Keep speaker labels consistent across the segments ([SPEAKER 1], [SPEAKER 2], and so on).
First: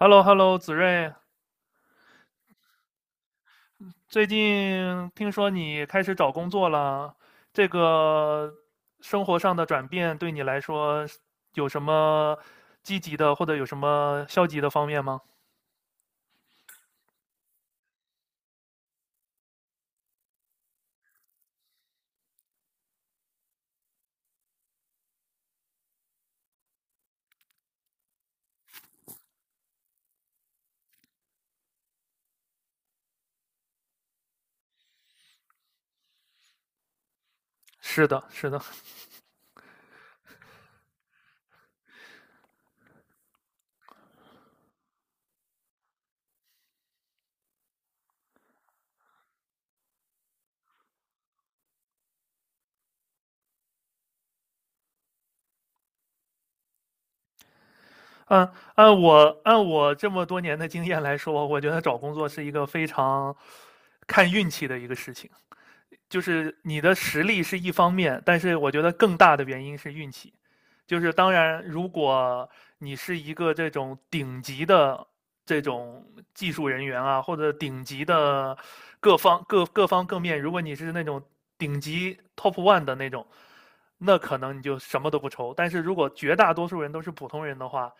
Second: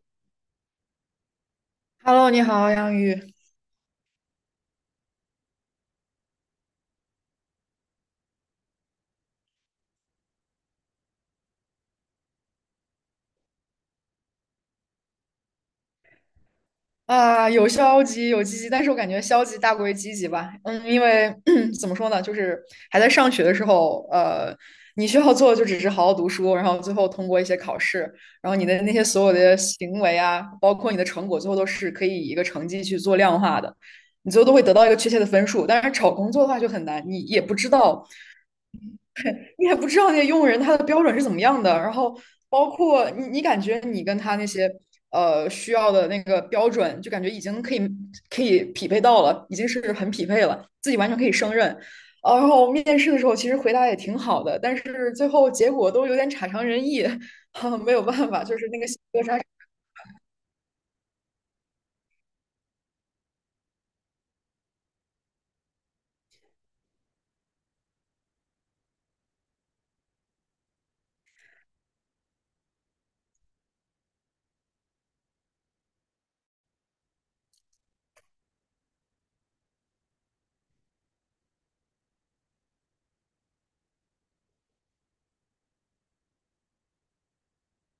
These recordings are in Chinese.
[SPEAKER 1] h e l l o h e l l o 子睿，
[SPEAKER 2] Hello，你好，杨宇。
[SPEAKER 1] 最近听说你开始找工作了，这个生活上的转变对你来说有什么积极的或者有什么消极的方面吗？
[SPEAKER 2] 啊，有消极，有积极，但是我感觉消极大过于积极吧。嗯，因为 怎么说呢，就是还在上学的时候，你需要做的就只是好好读书，然后最后通过一些考试，然后你的那些所有的行为啊，包括你的成果，最后都是可以以一个成绩去做量化的，你最后都会得到一个确切的分数。但是找工作的话就很难，你也不知
[SPEAKER 1] 是
[SPEAKER 2] 道
[SPEAKER 1] 的，是的。
[SPEAKER 2] 你也不知道那些用人他的标准是怎么样的，然后包括你感觉你跟他那些需要的那个标准，就感觉已经可以匹配到了，已经是很匹配了，自己完全可以胜任。然后面试的时候其实回答也挺好的，但是最后结果都有点差强人意，没有办法，
[SPEAKER 1] 按
[SPEAKER 2] 就是那个
[SPEAKER 1] 按
[SPEAKER 2] 落差
[SPEAKER 1] 我按我这么多年的经验来说，我觉得找工作是一个非常看运气的一个事情。就是你的实力是一方面，但是我觉得更大的原因是运气。就是当然，如果你是一个这种顶级的这种技术人员啊，或者顶级的各方各面，如果你是那种顶级 top one 的那种，那可能你就什么都不愁。但是如果绝大多数人都是普通人的话，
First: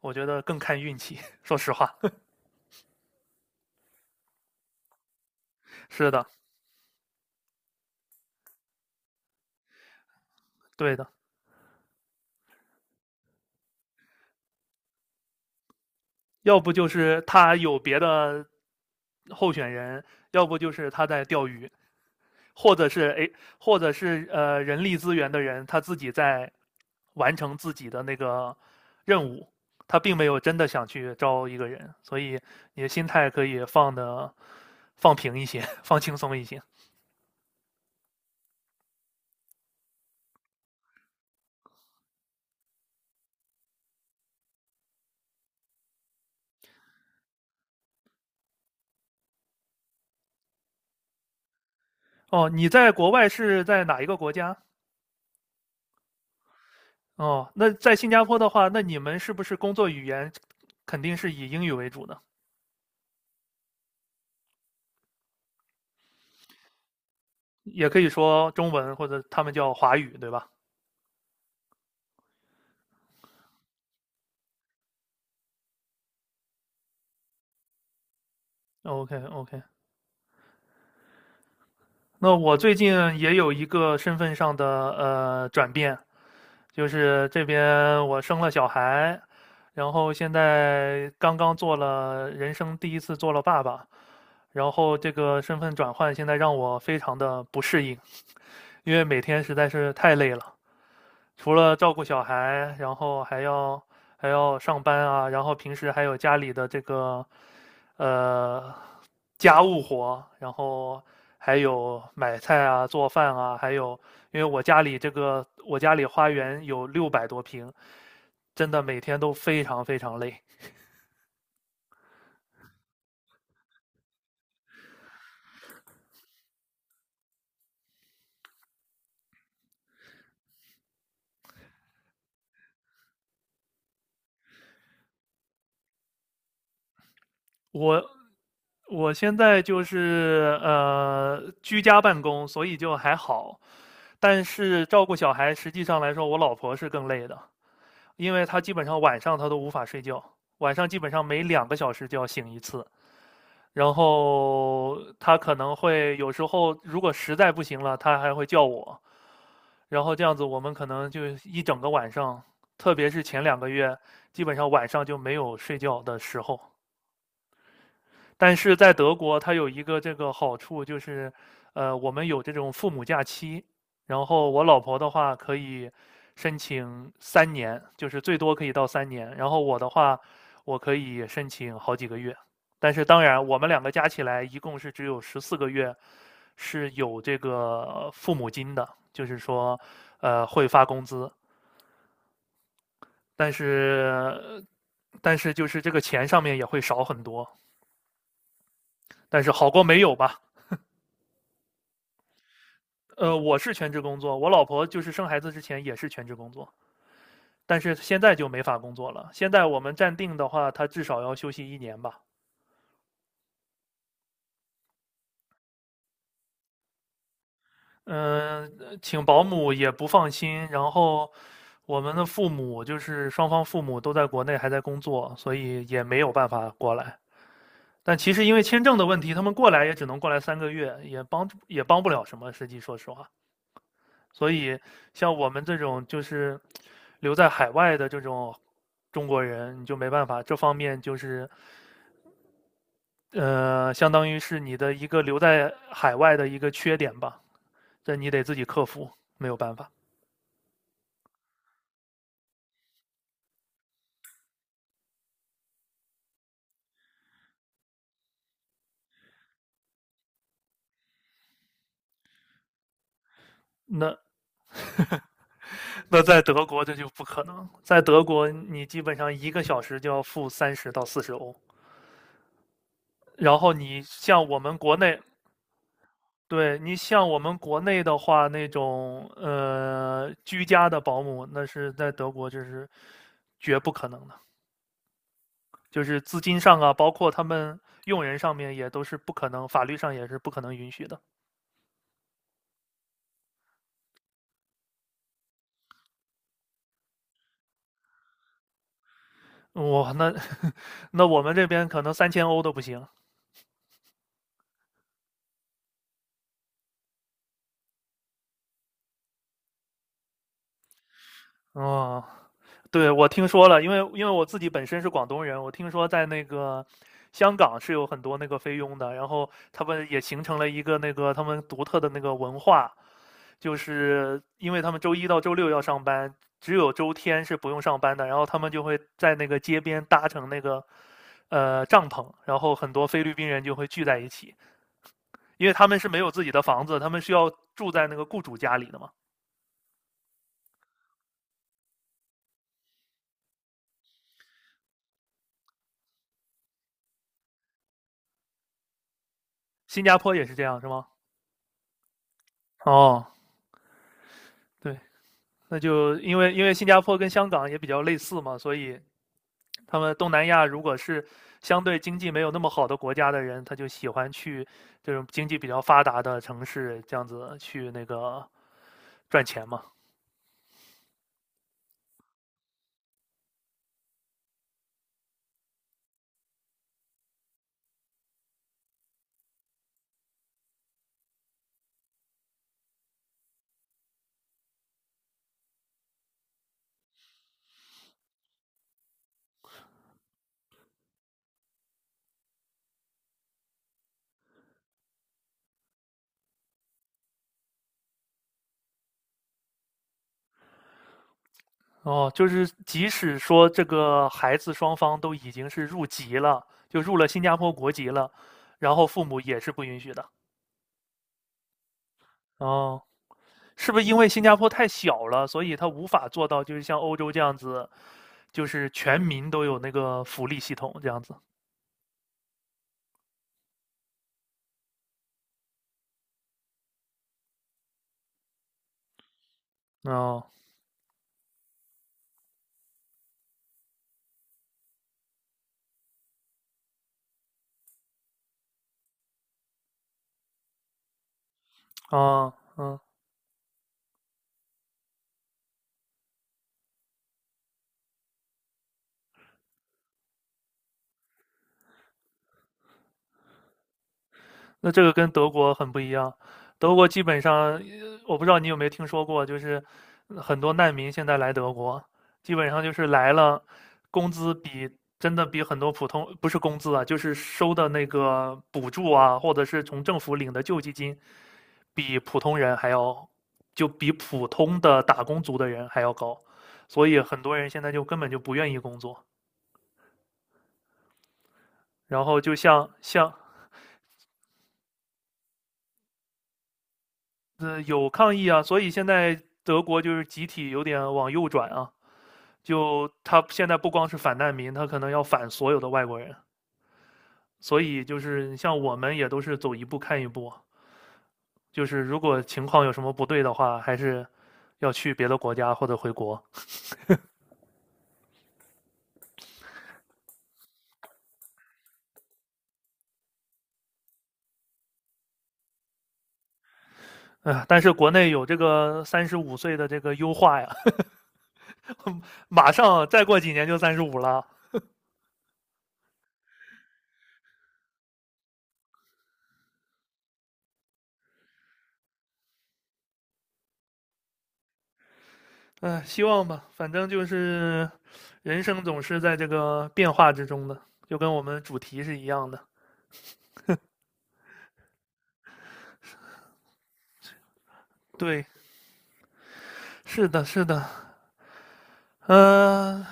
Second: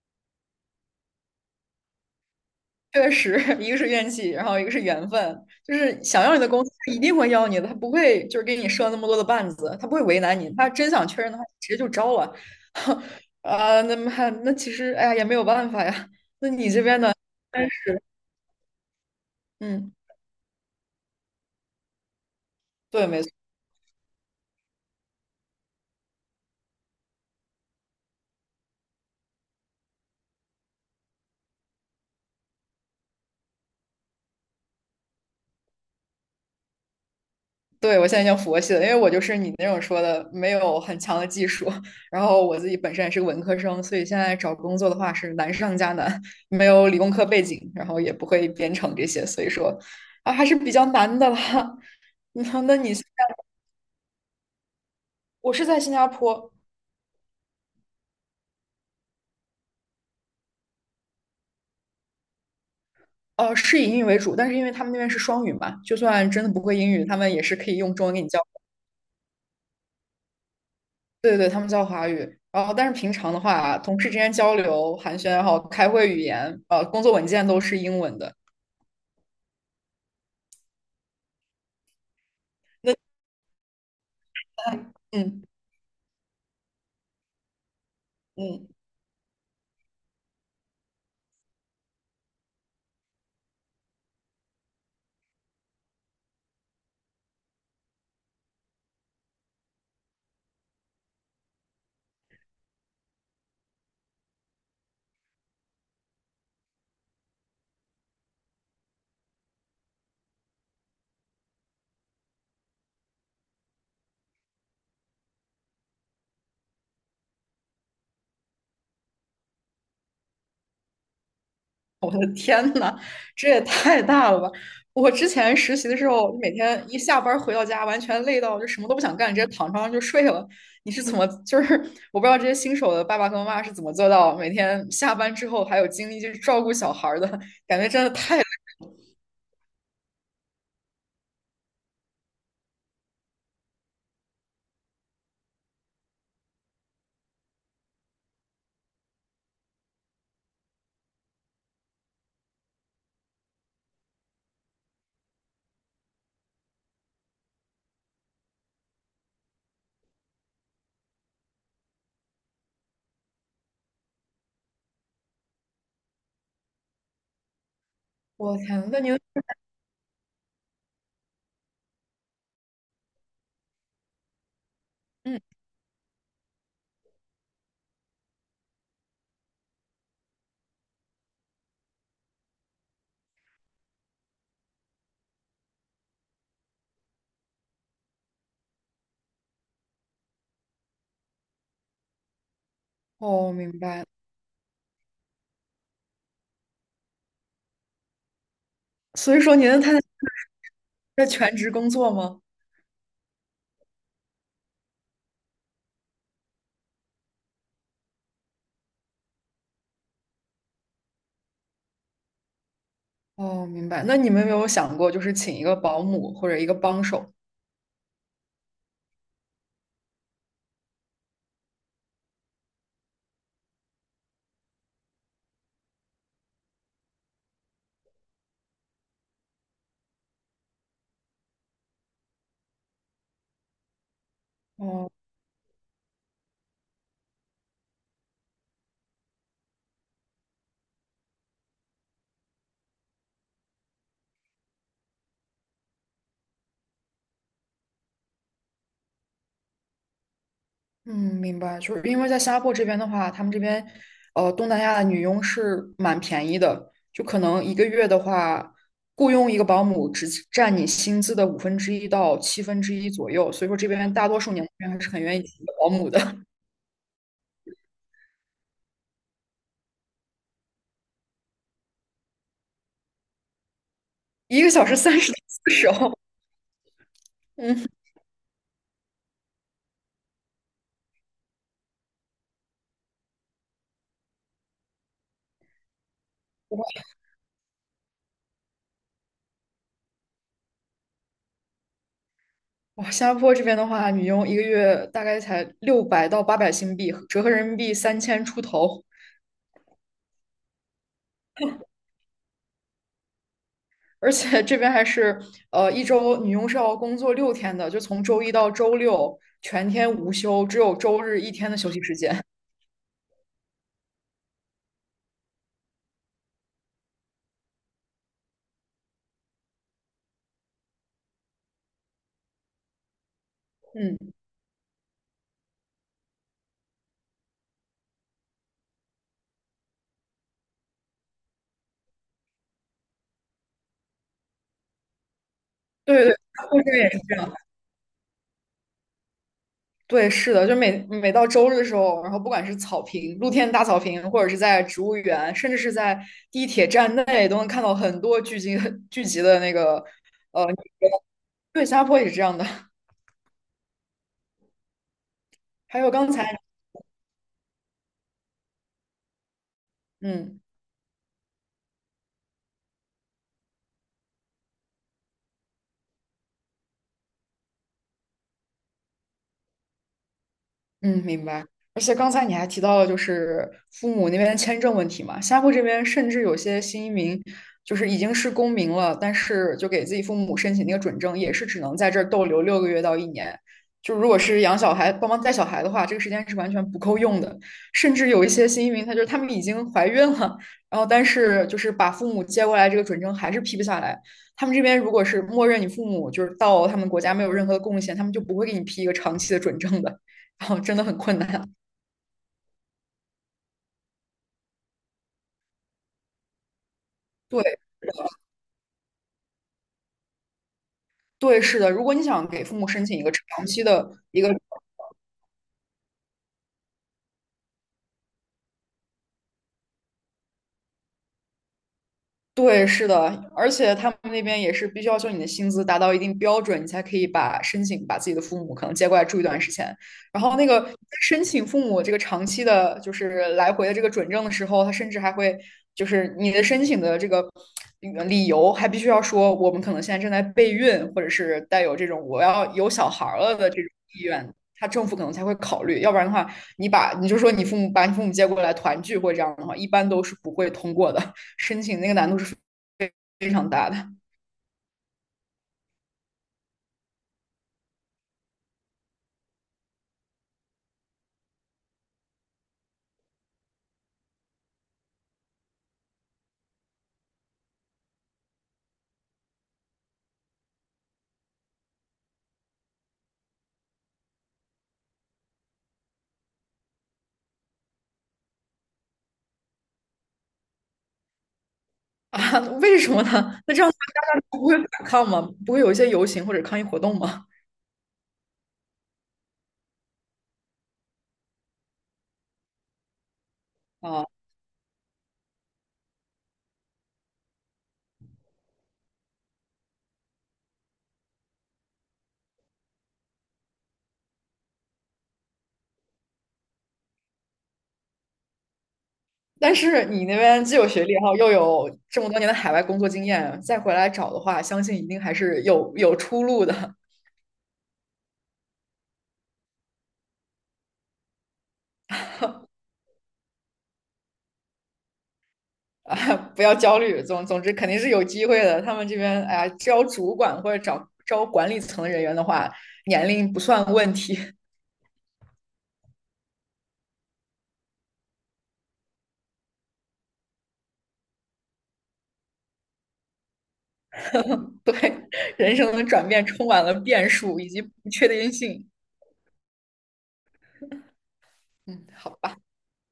[SPEAKER 1] 我觉得更看运气。说实话。
[SPEAKER 2] 确实，一个是怨气，然后一个是缘分，就 是
[SPEAKER 1] 是
[SPEAKER 2] 想
[SPEAKER 1] 的，
[SPEAKER 2] 要你的公司，他一定会要你的，他不会就是给你设那么多的绊子，他不会为难你，他真
[SPEAKER 1] 对的。
[SPEAKER 2] 想确认的话，直接就招了。啊，那么还那其实哎呀也没有办法呀，那
[SPEAKER 1] 要
[SPEAKER 2] 你
[SPEAKER 1] 不
[SPEAKER 2] 这
[SPEAKER 1] 就
[SPEAKER 2] 边呢？
[SPEAKER 1] 是他
[SPEAKER 2] 但
[SPEAKER 1] 有别
[SPEAKER 2] 是
[SPEAKER 1] 的候选
[SPEAKER 2] 嗯，
[SPEAKER 1] 人，要不就是他在钓鱼，或者
[SPEAKER 2] 对，
[SPEAKER 1] 是
[SPEAKER 2] 没
[SPEAKER 1] 哎，
[SPEAKER 2] 错。
[SPEAKER 1] 或者是人力资源的人他自己在完成自己的那个任务，他并没有真的想去招一个人，所以你的心态可以放的放平一些，放轻松一些。
[SPEAKER 2] 对，我现在已经佛系了，因为我就是你那种说的，没有很强的技术，然后我自己本身也是个文科生，所以现在找工作的话是难上加难，没有理工科背景，然后也不会编程这些，所以说啊还是比较难的了。那
[SPEAKER 1] 哦，你
[SPEAKER 2] 那
[SPEAKER 1] 在
[SPEAKER 2] 你现
[SPEAKER 1] 国外
[SPEAKER 2] 在
[SPEAKER 1] 是在哪一个国家？
[SPEAKER 2] 我是在新加坡，
[SPEAKER 1] 哦，那在新加坡的话，那你们是不是工作语言肯定是以英语为主的？
[SPEAKER 2] 是以英语为主，但是因为他们那边是双语嘛，就算真的不会英语，他们也是可以
[SPEAKER 1] 也
[SPEAKER 2] 用
[SPEAKER 1] 可
[SPEAKER 2] 中
[SPEAKER 1] 以
[SPEAKER 2] 文给你教。
[SPEAKER 1] 说中文或者他们叫华语，对吧
[SPEAKER 2] 对对对，他们教华语。然后，但是平常的话，同事之间交流、寒暄，然后开会语言，工作文件都是英文的。
[SPEAKER 1] ？OK， OK。那我最近
[SPEAKER 2] 那
[SPEAKER 1] 也有一个身份上的
[SPEAKER 2] 嗯
[SPEAKER 1] 转变，就是这边我生了小
[SPEAKER 2] 嗯，
[SPEAKER 1] 孩，然后现在刚刚做了人生第一次做了爸爸，然后这个身份转换现在让我非常的不适应，因为每天实在是太累了，除了照顾小孩，然后还要上班啊，然后平时还有家里的这个。呃，家务活，然后还有买菜啊、做饭啊，还有因为我家里这个我家里花园有600多平，真的每天都非常非常累。
[SPEAKER 2] 我的 天呐，这也太大了吧！我之前实习的时候，每天一下班儿回到家，完全累到就什么都不想干，直接躺床上就睡了。你是怎么，就是我不知道这些新手的爸爸和妈妈是怎么做到每天下班之后还有精力去照顾小孩儿的，感觉
[SPEAKER 1] 我
[SPEAKER 2] 真的太累。
[SPEAKER 1] 我现在就是居家办公，所以就还好，但是照顾小孩实际上来说，我老婆是更累的，因为她基本上晚上她都无法睡觉，晚上基本上每2个小时就要醒一次。然后他可能会有时候，如果实在不行了，他还会叫我。然后这样子，我们可能就一整个晚上，特别是前2个月，基本上晚上就没有睡觉的时候。但
[SPEAKER 2] 我的
[SPEAKER 1] 是
[SPEAKER 2] 天，
[SPEAKER 1] 在
[SPEAKER 2] 那
[SPEAKER 1] 德
[SPEAKER 2] 您，
[SPEAKER 1] 国，它有一个这个好处就是，我们有这种父母假期，然后我老婆的话
[SPEAKER 2] 嗯，
[SPEAKER 1] 可以申请三年，就是最多可以到三年，然后我的话，我可以申请好几个月。但是当然，我们两个加起来一共是只有14个月是有这个父母金的，就是说，会发工资，但
[SPEAKER 2] 哦，明白。
[SPEAKER 1] 是但是就是这个钱上面也会少很多，
[SPEAKER 2] 所以
[SPEAKER 1] 但是
[SPEAKER 2] 说
[SPEAKER 1] 好
[SPEAKER 2] 您的
[SPEAKER 1] 过
[SPEAKER 2] 太
[SPEAKER 1] 没
[SPEAKER 2] 太
[SPEAKER 1] 有吧。
[SPEAKER 2] 在全职工作吗？
[SPEAKER 1] 我是全职工作，我老婆就是生孩子之前也是全职工作，但是现在就没法工作了。现在我们暂定的话，她至少要休息一年吧。
[SPEAKER 2] 哦，明白。那你们有没有想过，就是请一个保姆或者一个帮手？
[SPEAKER 1] 嗯、请保姆也不放心，然后我们的父母就是双方父母都在国内还在工作，所以也没有办法过来。但其实因为签证的问题，他们过来也只能过来3个月，也帮不了什么。实际说实话，所以
[SPEAKER 2] 哦。
[SPEAKER 1] 像我们这种就是留在海外的这种中国人，你就没办法，这方面就是相当于是你的一个留在海外的一个缺点吧，这你得自己克服，没有办法。
[SPEAKER 2] 嗯，明白，就是因为在新加坡这边的话，他们这边，东南亚的女佣是蛮便宜的，就可能一个月的话，雇佣一个保姆只占你薪资的五分之一到七分之一左右，所以说这边
[SPEAKER 1] 那
[SPEAKER 2] 大多数年轻人还是很愿意请一个保姆的，
[SPEAKER 1] 那在德国这就不可能，在德国你基本上1个小时就要付30到40欧，然后你像 我
[SPEAKER 2] 一个
[SPEAKER 1] 们
[SPEAKER 2] 小
[SPEAKER 1] 国
[SPEAKER 2] 时
[SPEAKER 1] 内，
[SPEAKER 2] 30到40欧。
[SPEAKER 1] 对，你 像我们国
[SPEAKER 2] 嗯，
[SPEAKER 1] 内的话，那种居家的保姆，那是在德国这是绝不可能的，就是资金上啊，包括他们用人上面也都是不可能，法律上也是不可能允许的。
[SPEAKER 2] 哇，新加坡这边的话，女佣一个月大概才600到800新币，折合人民币3000出头。
[SPEAKER 1] 哇，那 那我们这边可能3000欧都不行。
[SPEAKER 2] 而且这边还是一周女佣是要工作6天的，就从周一到周六全天无休，只有周日一天的休息时
[SPEAKER 1] 哦，
[SPEAKER 2] 间。
[SPEAKER 1] 对，我听说了，因为我自己本身是广东人，我听说在那个香港是有很多那个菲佣的，然后他们也形成了一个那个他们独特的那个文化。就
[SPEAKER 2] 嗯，
[SPEAKER 1] 是因为他们周一到周六要上班，只有周天是不用上班的。然后他们就会在那个街边搭成那个帐篷，然后很多菲律宾人就会聚在一起，因为他们是没
[SPEAKER 2] 对
[SPEAKER 1] 有自己的房子，他
[SPEAKER 2] 对，
[SPEAKER 1] 们是
[SPEAKER 2] 对
[SPEAKER 1] 要住在那个雇主家里的嘛。
[SPEAKER 2] 对，是的，就每每到周日的时候，然后不管是草坪、露天大草坪，或者是在植物园，甚至是在地铁站内，都能看到很多聚集的那
[SPEAKER 1] 新
[SPEAKER 2] 个
[SPEAKER 1] 加坡也是这
[SPEAKER 2] 呃，
[SPEAKER 1] 样，是吗？
[SPEAKER 2] 对，新加坡也是这样的。
[SPEAKER 1] 哦，对。那
[SPEAKER 2] 还有
[SPEAKER 1] 就
[SPEAKER 2] 刚
[SPEAKER 1] 因为
[SPEAKER 2] 才，
[SPEAKER 1] 因为新加坡跟香港也比较类似嘛，所以他们东南
[SPEAKER 2] 嗯。
[SPEAKER 1] 亚如果是相对经济没有那么好的国家的人，他就喜欢去这种经济比较发达的城市，这样子去那个赚钱嘛。
[SPEAKER 2] 嗯，明白。而且刚才你还提到了，就是父母那边签证问题嘛，新加坡这边甚至有些新移民，就是已经是公民了，但是就给自己父母申请那个准证，也是只能在这儿逗留6个月到1年。就如果是养小孩、帮忙带小孩的话，这个时间是完全不够用的。甚至有一些新移民，他就是他们已经怀孕了，然后但是就是把父母接过来，这个准证还是批不下来。他们这边如果是默认你父母就是到他们国家没有任何的贡献，他们就不会给你批一个长期的准证的。然后真的很困难。
[SPEAKER 1] 哦，就是即使说这个孩子双方都已经是入籍了，就入了新加坡
[SPEAKER 2] 对，
[SPEAKER 1] 国籍了，然后父母也是不允许的。
[SPEAKER 2] 对，是的。如果你想给父母
[SPEAKER 1] 哦，
[SPEAKER 2] 申请一个长期
[SPEAKER 1] 是不是
[SPEAKER 2] 的
[SPEAKER 1] 因为
[SPEAKER 2] 一
[SPEAKER 1] 新
[SPEAKER 2] 个
[SPEAKER 1] 加坡太小了，所以他无法做到就是像欧洲这样子，就是全民都有那个福利系统这样子？
[SPEAKER 2] 对，是的，而且他们那边也是必须要求你的薪资达到一定标准，你才可以把申请把自己的父母可能接过来住一段时间。然
[SPEAKER 1] 哦，
[SPEAKER 2] 后那个申请父母这个长期的，就是来回的这个准证的时候，他甚至还会就是你的申请的这个理由还必须要说我们可能现在正在备孕，或者是带有这种我
[SPEAKER 1] 哦，
[SPEAKER 2] 要有
[SPEAKER 1] 嗯。
[SPEAKER 2] 小孩儿了的这种意愿，他政府可能才会考虑。要不然的话，你把你就说你父母把你父母接过来团聚或者这样的话，一般都是不会通过的。申请那个难度是非常大的。
[SPEAKER 1] 那这个跟德国很不一样，德国基本上，我不知道你有没有听说过，就是很多难民现在来德国，基本上就是来了，工资比真的比很多普通，不是工资啊，就是收的那个补助啊，或者是从政府领的救济金，比普通人还要，就比普通的打工族的人还要高，所以很多人现在就根本就不愿意工作，然后就
[SPEAKER 2] 啊！
[SPEAKER 1] 像
[SPEAKER 2] 为什么呢？
[SPEAKER 1] 像
[SPEAKER 2] 那这样大家不会反抗吗？不会有一些游行或者抗议活动吗？
[SPEAKER 1] 有抗议啊，所以现在德国就是集体有点往右转啊，就他现在不光是
[SPEAKER 2] 啊！
[SPEAKER 1] 反难民，他可能要反所有的外国人，所以就是像我们也都是走一步看一步啊，就是如果情况有什么不对的话，还是要去别的国家或者回国。
[SPEAKER 2] 但是你那边既有学历，然后又有这么多年的海外工作经验，再回来找的话，相信一定还是有有出路的。
[SPEAKER 1] 哎，但是国内有这个35岁的这个优化呀，马上再过几年就35了。
[SPEAKER 2] 啊！不要焦虑，总之肯定是有机会的。他们这边哎呀，招主管或者找招管理层的人员的话，年龄不算问题。
[SPEAKER 1] 哎，希望吧，反正就是人生总是在这个变化之中的，就跟我们主题是一样的。
[SPEAKER 2] 对，人生的转变充满了变数以及不确
[SPEAKER 1] 对，
[SPEAKER 2] 定性。
[SPEAKER 1] 是的，是的。
[SPEAKER 2] 嗯，好吧。
[SPEAKER 1] 呃，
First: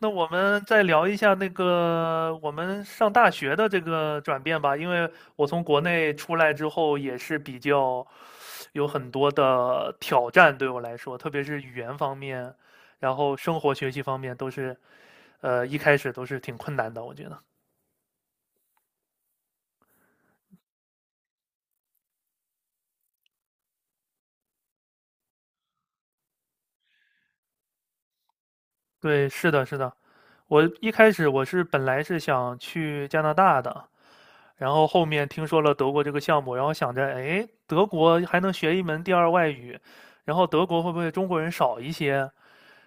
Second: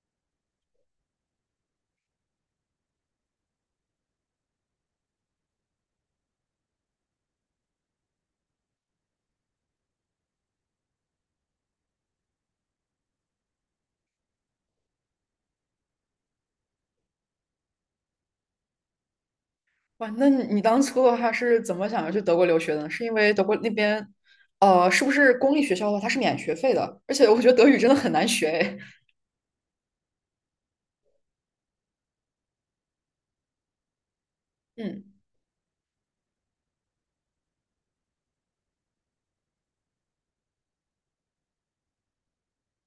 [SPEAKER 1] 那我们再聊一下那个我们上大学的这个转变吧，因为我从国内出来之后也是比较有很多的挑战对我来说，特别是语言方面，然后生活学习方面都是，一开始都是挺困难的，我觉得。
[SPEAKER 2] 哇，那你当初的话是怎么想要去德国留学的呢？是因为德国那边，是不是公立学校的话它是免学费的？而且我觉得德语真的很难学诶。
[SPEAKER 1] 对，是的，是的。我一开始我是本来是想去加拿大的，然后后面听说了德国这个项目，然后想着，哎，德国还能学一门第二外语，然后德国会不会中国人少一些，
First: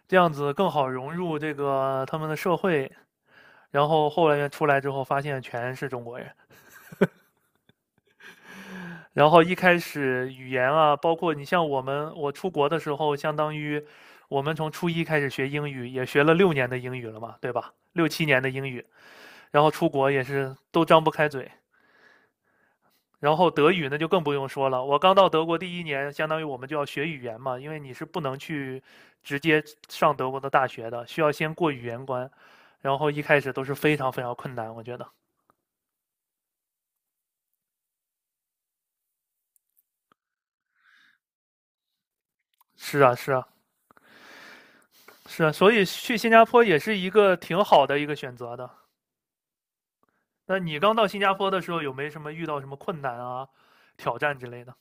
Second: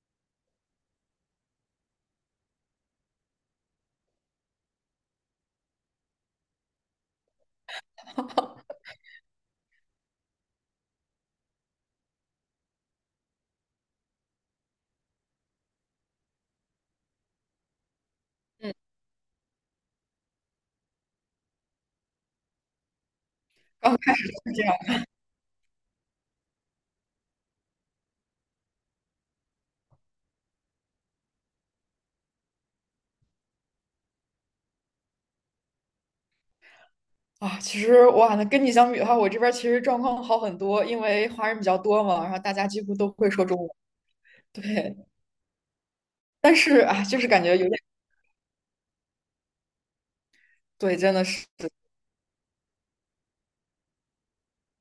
[SPEAKER 1] 这样子更好融入这个他们的社会？然后后来出来之后，发现全是中国人。
[SPEAKER 2] 嗯
[SPEAKER 1] 然后一开始语言啊，包括你像我们，我出国的时候，相当于我们从初一开始学英语，也学了6年的英语了嘛，对吧？6、7年的英
[SPEAKER 2] 嗯，
[SPEAKER 1] 语，然后出国也是都张不开嘴，然后德 语
[SPEAKER 2] 刚
[SPEAKER 1] 那就
[SPEAKER 2] 开
[SPEAKER 1] 更
[SPEAKER 2] 始
[SPEAKER 1] 不
[SPEAKER 2] 就
[SPEAKER 1] 用
[SPEAKER 2] 是这
[SPEAKER 1] 说
[SPEAKER 2] 样
[SPEAKER 1] 了，我刚到德国第一年，相当于我们就要学语言嘛，因为你是不能去直接上德国的大学的，需要先过语言关，然后一开始都是非常非常困难，我觉得。
[SPEAKER 2] 啊。其实哇，那跟你相比的话，我这边其实状况好很多，因为华人比较多嘛，然后大家几乎
[SPEAKER 1] 是
[SPEAKER 2] 都
[SPEAKER 1] 啊，
[SPEAKER 2] 会
[SPEAKER 1] 是
[SPEAKER 2] 说
[SPEAKER 1] 啊，
[SPEAKER 2] 中文。对，
[SPEAKER 1] 是啊，所以去新加
[SPEAKER 2] 但
[SPEAKER 1] 坡
[SPEAKER 2] 是
[SPEAKER 1] 也是
[SPEAKER 2] 啊，
[SPEAKER 1] 一
[SPEAKER 2] 就是
[SPEAKER 1] 个
[SPEAKER 2] 感觉
[SPEAKER 1] 挺
[SPEAKER 2] 有点
[SPEAKER 1] 好的一个选择的。那你刚
[SPEAKER 2] 对，
[SPEAKER 1] 到
[SPEAKER 2] 真
[SPEAKER 1] 新
[SPEAKER 2] 的
[SPEAKER 1] 加
[SPEAKER 2] 是。
[SPEAKER 1] 坡的时候，有没什么遇到什么困难啊、挑战之类的？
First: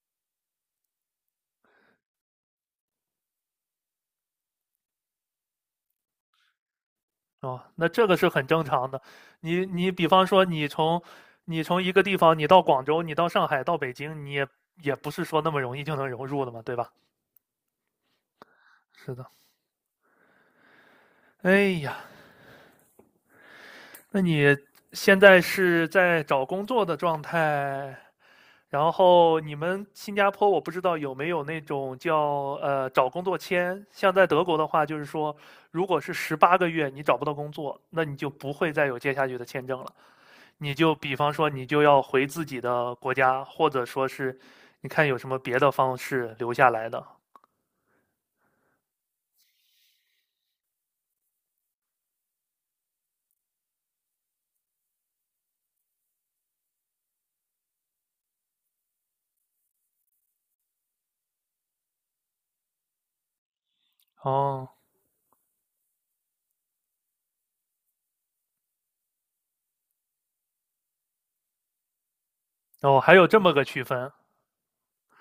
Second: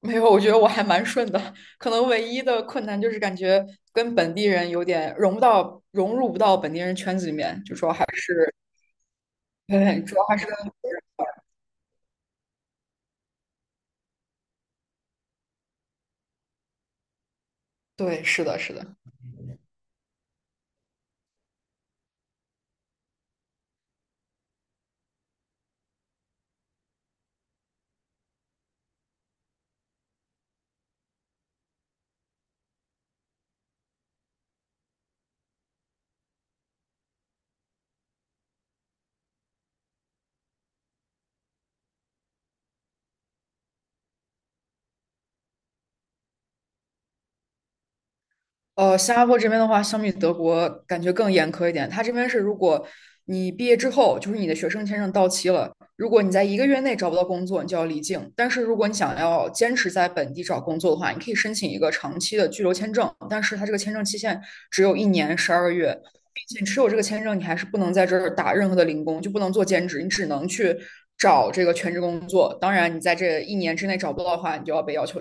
[SPEAKER 2] 没有，我觉得我还蛮顺的，可能唯一的困难就是感觉跟本地人有点融不到、融入不到本地人圈子里
[SPEAKER 1] 哦，
[SPEAKER 2] 面，就
[SPEAKER 1] 那
[SPEAKER 2] 说还
[SPEAKER 1] 这个是很
[SPEAKER 2] 是，
[SPEAKER 1] 正常的。你
[SPEAKER 2] 对，
[SPEAKER 1] 比
[SPEAKER 2] 主要
[SPEAKER 1] 方
[SPEAKER 2] 还
[SPEAKER 1] 说，
[SPEAKER 2] 是跟，
[SPEAKER 1] 你从一个地方，你到广州，你到上海，到北京，你也也不是说那么容易就能融入的嘛，对吧？
[SPEAKER 2] 对，是的，是的。
[SPEAKER 1] 是的。哎呀，那你现在是在找工作的状态，然后你们新加坡我不知道有没有那种叫找工作签，像在德国的话，就是说如果是18个月你找不到工作，那你就不会再有接下去的签证了。你就比方说，你就要回自己的国家，或者说是你看有什么别的方式留下来的。
[SPEAKER 2] 新加坡这边的话，相比德国感觉更严苛一点。它这边是，如果你毕业之后，就是你的学生签证到期了，如果你在一个月内找不到工作，你就要离境。但是如果你想要坚持在本地找工作的话，你可以申请一个长期的居留签证，但是它这个签证期限
[SPEAKER 1] 哦，
[SPEAKER 2] 只有1年12个月，并且持有这个签证，你还是不能在这儿打任何的零工，就不能做兼职，你只能去找这个全职工作。当然，
[SPEAKER 1] 哦，
[SPEAKER 2] 你
[SPEAKER 1] 还
[SPEAKER 2] 在
[SPEAKER 1] 有这
[SPEAKER 2] 这
[SPEAKER 1] 么
[SPEAKER 2] 一
[SPEAKER 1] 个
[SPEAKER 2] 年
[SPEAKER 1] 区
[SPEAKER 2] 之内
[SPEAKER 1] 分。
[SPEAKER 2] 找不到的话，你就要被要求。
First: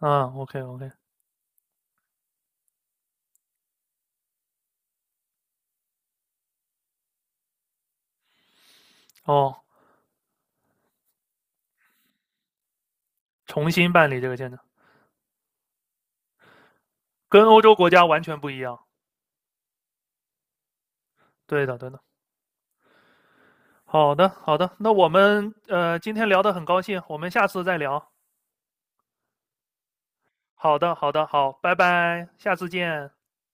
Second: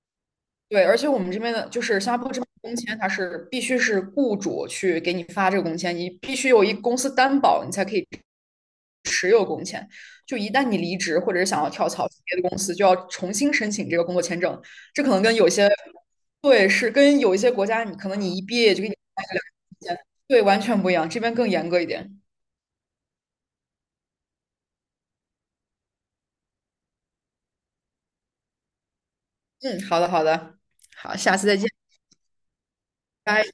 [SPEAKER 1] 嗯，OK
[SPEAKER 2] 对，
[SPEAKER 1] OK。
[SPEAKER 2] 而且我们这边的就是新加坡这边的工签，它是必须是雇主去给你发这个工签，你必须有一公司担保，你才可以。
[SPEAKER 1] 哦，
[SPEAKER 2] 就一旦你离职或者是想要跳槽去别的公司，就要重新
[SPEAKER 1] 重
[SPEAKER 2] 申请
[SPEAKER 1] 新
[SPEAKER 2] 这个
[SPEAKER 1] 办
[SPEAKER 2] 工
[SPEAKER 1] 理
[SPEAKER 2] 作
[SPEAKER 1] 这个
[SPEAKER 2] 签
[SPEAKER 1] 签证，
[SPEAKER 2] 证。这可能跟有些对是跟有一
[SPEAKER 1] 跟
[SPEAKER 2] 些
[SPEAKER 1] 欧
[SPEAKER 2] 国
[SPEAKER 1] 洲
[SPEAKER 2] 家，
[SPEAKER 1] 国
[SPEAKER 2] 你
[SPEAKER 1] 家
[SPEAKER 2] 可能
[SPEAKER 1] 完
[SPEAKER 2] 你
[SPEAKER 1] 全
[SPEAKER 2] 一
[SPEAKER 1] 不
[SPEAKER 2] 毕
[SPEAKER 1] 一
[SPEAKER 2] 业
[SPEAKER 1] 样。
[SPEAKER 2] 就给你发个2年工签，对，完全不一样，这边更
[SPEAKER 1] 对
[SPEAKER 2] 严
[SPEAKER 1] 的，
[SPEAKER 2] 格一
[SPEAKER 1] 对的。
[SPEAKER 2] 点。
[SPEAKER 1] 好的，好的。那我们今天聊得很高兴，我们下次再聊。
[SPEAKER 2] 嗯，好的，好的，
[SPEAKER 1] 好的，好
[SPEAKER 2] 好，
[SPEAKER 1] 的，
[SPEAKER 2] 下次
[SPEAKER 1] 好，
[SPEAKER 2] 再见，
[SPEAKER 1] 拜拜，下次见。
[SPEAKER 2] 拜。